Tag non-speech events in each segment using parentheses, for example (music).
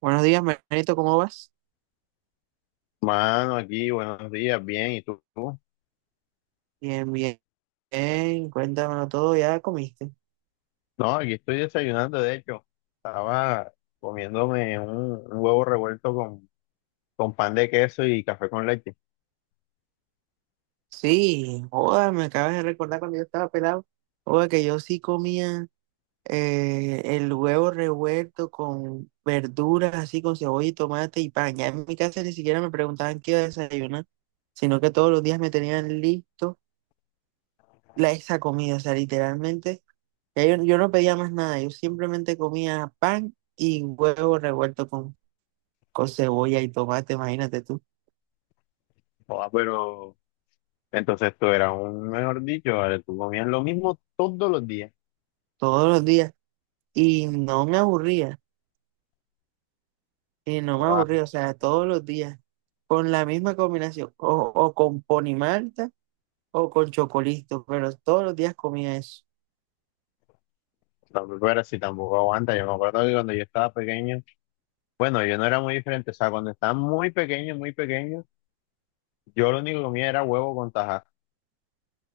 Buenos días, Manito, ¿cómo vas? Mano, aquí, buenos días, bien, ¿y tú? Bien, bien, bien, cuéntamelo todo, ¿ya comiste? No, aquí estoy desayunando, de hecho, estaba comiéndome un huevo revuelto con pan de queso y café con leche. Sí, joda, me acabas de recordar cuando yo estaba pelado, joda, que yo sí comía el huevo revuelto con verduras, así con cebolla y tomate y pan. Ya en mi casa ni siquiera me preguntaban qué iba a desayunar, sino que todos los días me tenían listo esa comida, o sea, literalmente, ya yo no pedía más nada, yo simplemente comía pan y huevo revuelto con cebolla y tomate, imagínate tú, Joda, pero entonces tú eras un, mejor dicho, ¿vale? Tú comías lo mismo todos los días. todos los días. Y no me aburría, Joda, o sea, todos los días, con la misma combinación, o con pon malta o con chocolito, pero todos los días comía eso. no, pero si tampoco aguanta, yo me acuerdo que cuando yo estaba pequeño, bueno, yo no era muy diferente, o sea, cuando estaba muy pequeño, yo lo único que comía era huevo con tajadas.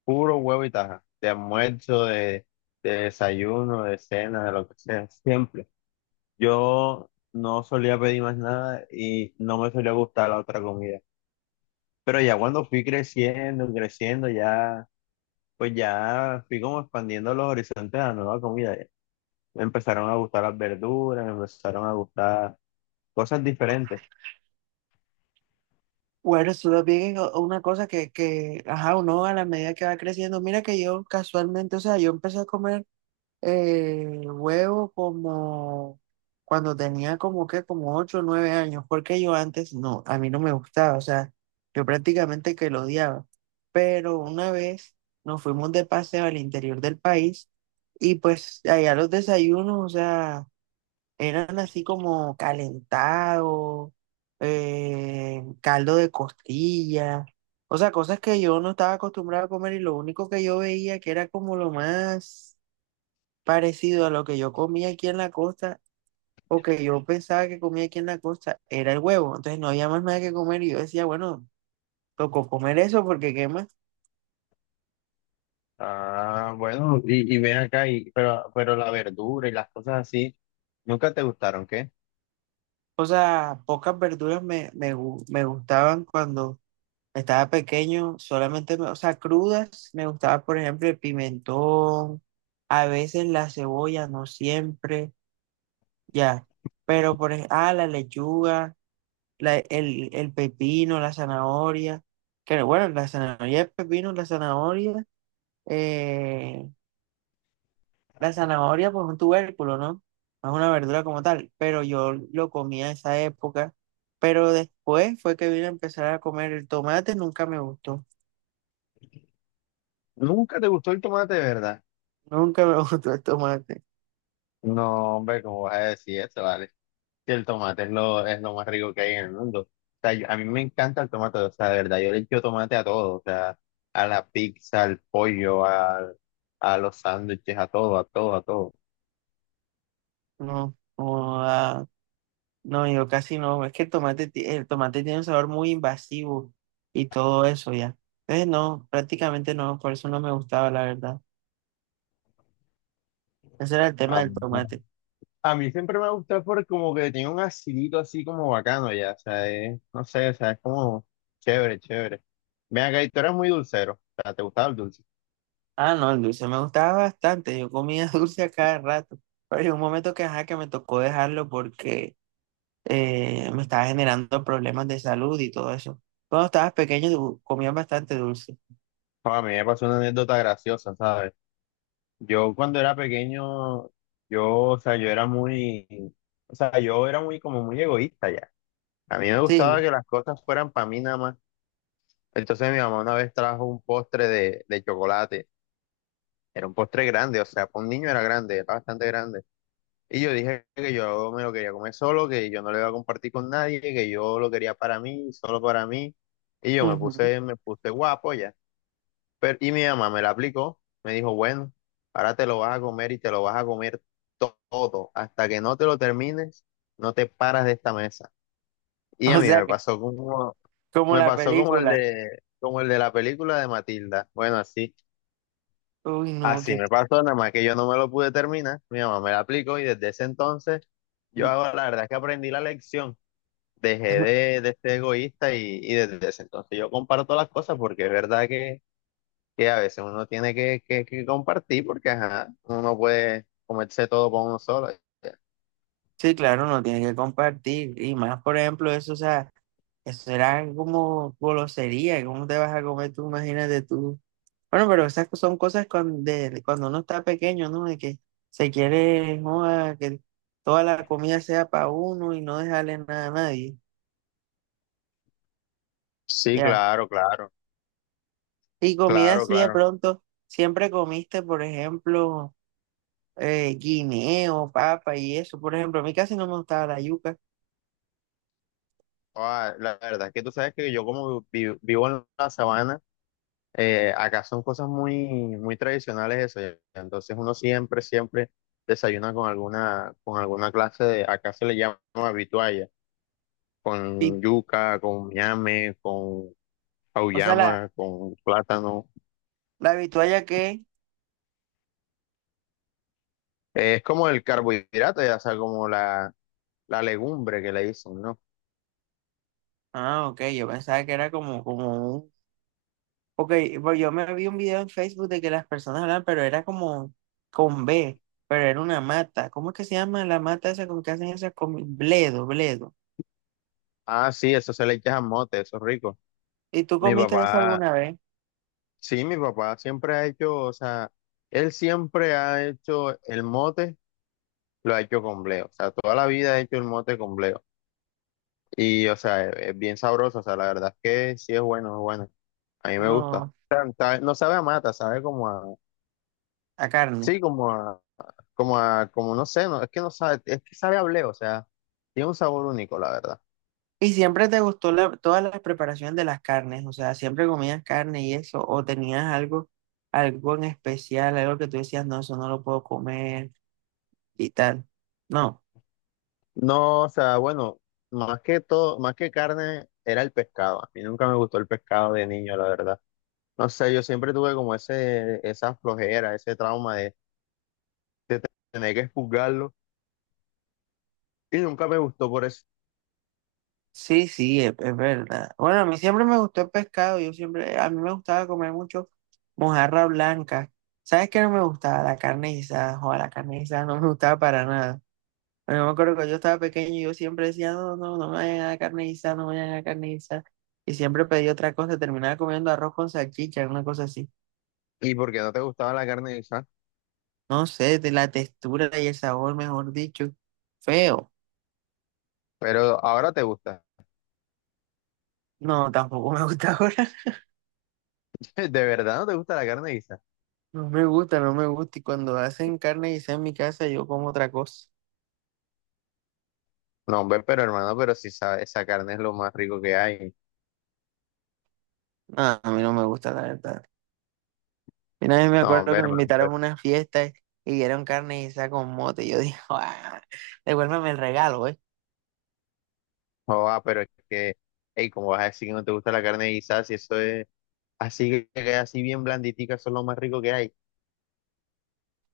Puro huevo y taja, de almuerzo, de desayuno, de cena, de lo que sea, siempre. Yo no solía pedir más nada y no me solía gustar la otra comida. Pero ya cuando fui creciendo, creciendo, ya, pues ya fui como expandiendo los horizontes a la nueva comida. Ya, me empezaron a gustar las verduras, me empezaron a gustar cosas diferentes. Bueno, eso también es una cosa que, ajá, uno a la medida que va creciendo, mira que yo casualmente, o sea, yo empecé a comer juego como cuando tenía como que como ocho o nueve años, porque yo antes no, a mí no me gustaba, o sea, yo prácticamente que lo odiaba. Pero una vez nos fuimos de paseo al interior del país y pues allá los desayunos, o sea, eran así como calentado, caldo de costilla, o sea, cosas que yo no estaba acostumbrado a comer y lo único que yo veía que era como lo más parecido a lo que yo comía aquí en la costa o que yo pensaba que comía aquí en la costa era el huevo. Entonces no había más nada que comer y yo decía, bueno, tocó comer eso porque qué más. Ah, bueno, y ven acá, y, pero la verdura y las cosas así, ¿nunca te gustaron, qué? O sea, pocas verduras me gustaban cuando estaba pequeño, solamente, o sea, crudas, me gustaba, por ejemplo, el pimentón, a veces la cebolla, no siempre, ya. Pero por ejemplo, ah, la lechuga. El pepino, la zanahoria, que bueno, la zanahoria es pepino, eh, la zanahoria pues es un tubérculo, ¿no? No es una verdura como tal, pero yo lo comía en esa época, pero después fue que vine a empezar a comer el tomate, nunca me gustó, Nunca te gustó el tomate, ¿verdad? nunca me (laughs) gustó el tomate, No, hombre, ¿cómo vas a decir eso, vale? Que el tomate es lo más rico que hay en el mundo. O sea, yo- a mí me encanta el tomate, o sea, de verdad, yo le echo tomate a todo, o sea, a la pizza, al pollo, al- a, los sándwiches, a todo, a todo, a todo. no, no, ah, no, yo casi no, es que el tomate, el tomate tiene un sabor muy invasivo y todo eso ya. Entonces no, prácticamente no, por eso no me gustaba, la verdad. Ese era el A, tema del tomate. a mí siempre me ha gustado porque como que tiene un acidito así como bacano ya, o sea, es- no sé, o sea, es como chévere, chévere. Ven acá, y tú eres muy dulcero, o sea, ¿te gustaba el dulce? Ah, no, el dulce me gustaba bastante. Yo comía (laughs) dulce a cada rato. Pero llegó un momento que, ajá, que me tocó dejarlo porque me estaba generando problemas de salud y todo eso. Cuando estabas pequeño comías bastante dulce. No, a mí me pasó una anécdota graciosa, ¿sabes? Yo cuando era pequeño, yo, o sea, yo era muy, o sea, yo era muy como muy egoísta ya. A mí me gustaba Sí. que las cosas fueran para mí nada más. Entonces mi mamá una vez trajo un postre de chocolate. Era un postre grande, o sea, para un niño era grande, era bastante grande. Y yo dije que yo me lo quería comer solo, que yo no lo iba a compartir con nadie, que yo lo quería para mí, solo para mí. Y yo Ujú. (laughs) Me puse guapo ya. Pero, y mi mamá me la aplicó, me dijo, bueno, ahora te lo vas a comer y te lo vas a comer todo. Hasta que no te lo termines, no te paras de esta mesa. Y a O mí sea que, como me la pasó como película. Como el de la película de Matilda. Bueno, así, Uy, no, así que... me pasó, nada más que yo no me lo pude terminar. Mi mamá me la aplicó y desde ese entonces yo hago, la verdad es que aprendí la lección. Dejé (laughs) de ser egoísta y desde ese entonces yo comparto las cosas porque es verdad que a veces uno tiene que compartir porque ajá, uno no puede comerse todo por uno solo. Sí, claro, no tiene que compartir. Y más, por ejemplo, eso, o sea, eso era como golosería. ¿Cómo te vas a comer tú? Imagínate tú. Bueno, pero esas son cosas de cuando uno está pequeño, ¿no? De que se quiere, joda, que toda la comida sea para uno y no dejarle nada a nadie. Sí, Ya. claro, claro, Y comida claro, así de claro. pronto, siempre comiste, por ejemplo, guineo, papa y eso. Por ejemplo, a mí casi no me gustaba la yuca. Ah, la verdad es que tú sabes que yo como vi- vivo en la sabana, acá son cosas muy, muy tradicionales eso. Ya, entonces uno siempre, siempre desayuna con alguna clase de, acá se le llama vitualla, Sí. con yuca, con ñame, con O sea, auyama, con plátano. la vitualla que... Es como el carbohidrato, ya, o sea, como la legumbre que le dicen, ¿no? Ah, ok, yo pensaba que era como, como ok, pues yo me vi un video en Facebook de que las personas hablaban, pero era como con B, pero era una mata. ¿Cómo es que se llama la mata esa con que hacen esas comidas? Bledo, bledo. Ah, sí, eso se le echa a mote, eso es rico. ¿Y tú Mi comiste eso papá, alguna vez? sí, mi papá siempre ha hecho, o sea, él siempre ha hecho el mote, lo ha hecho con bleo. O sea, toda la vida ha hecho el mote con bleo. Y, o sea, es bien sabroso, o sea, la verdad es que sí es bueno, es bueno. A mí me gusta. O No, sea, sabe- no sabe a mata, sabe como a, a carne. sí, como a, como a, como no sé, no, es que no sabe, es que sabe a bleo, o sea, tiene un sabor único, la verdad. ¿Y siempre te gustó la, todas las preparaciones de las carnes? O sea, ¿siempre comías carne y eso? ¿O tenías algo, algo en especial, algo que tú decías, no, eso no lo puedo comer y tal? No. No, o sea, bueno, más que todo, más que carne, era el pescado. A mí nunca me gustó el pescado de niño, la verdad. No sé, yo siempre tuve como ese, esa flojera, ese trauma de tener que expurgarlo y nunca me gustó por eso. Sí, es verdad. Bueno, a mí siempre me gustó el pescado. Yo siempre, a mí me gustaba comer mucho mojarra blanca. ¿Sabes qué no me gustaba? La carne guisada. Joder, la carne guisada no me gustaba para nada. Bueno, me acuerdo que yo estaba pequeño y yo siempre decía, no, no, no me vayan a dar carne guisada, no me vayan a dar carne guisada. Y siempre pedí otra cosa, terminaba comiendo arroz con salchicha, una cosa así. Y porque no te gustaba la carne guisa, No sé, de la textura y el sabor, mejor dicho. Feo. pero ahora te gusta. No, tampoco me (laughs) gusta ahora. (laughs) ¿De verdad no te gusta la carne guisa? No me gusta, no me gusta. Y cuando hacen carne y en mi casa, yo como otra cosa. No, hombre, pero hermano, pero sí sabe. Esa carne es lo más rico que hay. No, a mí no me gusta, la verdad. Y una vez me No, acuerdo hombre, que me hermano, invitaron pero, a una fiesta y dieron carne y con mote. Y yo dije, (laughs) "Ah, devuélveme el regalo, ¿eh? joda, pero es que, hey, ¿cómo vas a decir que no te gusta la carne guisa si eso es? Así que así bien blanditicas son lo más rico que hay.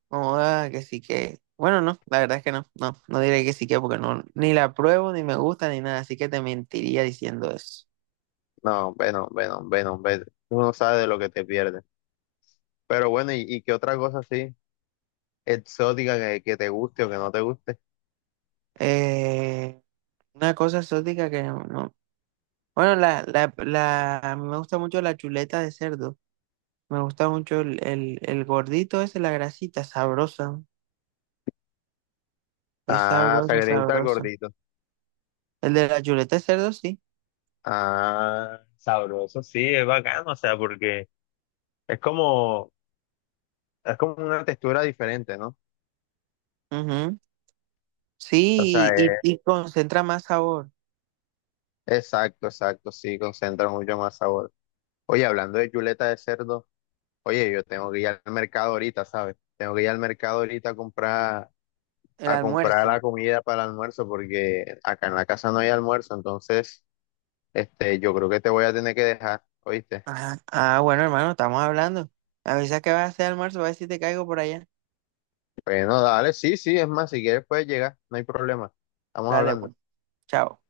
Como, "Ah, que sí que. Bueno, no, la verdad es que no, no, no diré que sí que porque no, ni la pruebo, ni me gusta, ni nada. Así que te mentiría diciendo eso. No, bueno, bueno, bueno, vete. Tú no sabes de lo que te pierdes. Pero bueno, y qué otra cosa así exótica que te guste o que no te guste? Eh, una cosa exótica que no. Bueno, la, a mí me gusta mucho la chuleta de cerdo. Me gusta mucho el gordito ese, la grasita, sabrosa. Es Ah, o sea, sabroso, que te gusta el sabroso. gordito. El de la chuleta de cerdo, sí. Ah, sabroso, sí, es bacano, o sea, porque es como, es como una textura diferente, ¿no? Ujú. O sea, Sí, y concentra más sabor. exacto, exacto, sí, concentra mucho más sabor. Oye, hablando de chuleta de cerdo, oye, yo tengo que ir al mercado ahorita, ¿sabes? Tengo que ir al mercado ahorita El a comprar la almuerzo. comida para el almuerzo porque acá en la casa no hay almuerzo, entonces este, yo creo que te voy a tener que dejar, ¿oíste? Ajá. Ah, bueno, hermano, estamos hablando. Avisa que vas a hacer almuerzo, a ver si te caigo por allá. Bueno, dale, sí, sí, es más, si quieres puedes llegar, no hay problema. Estamos Dale, hablando. pues. Chao.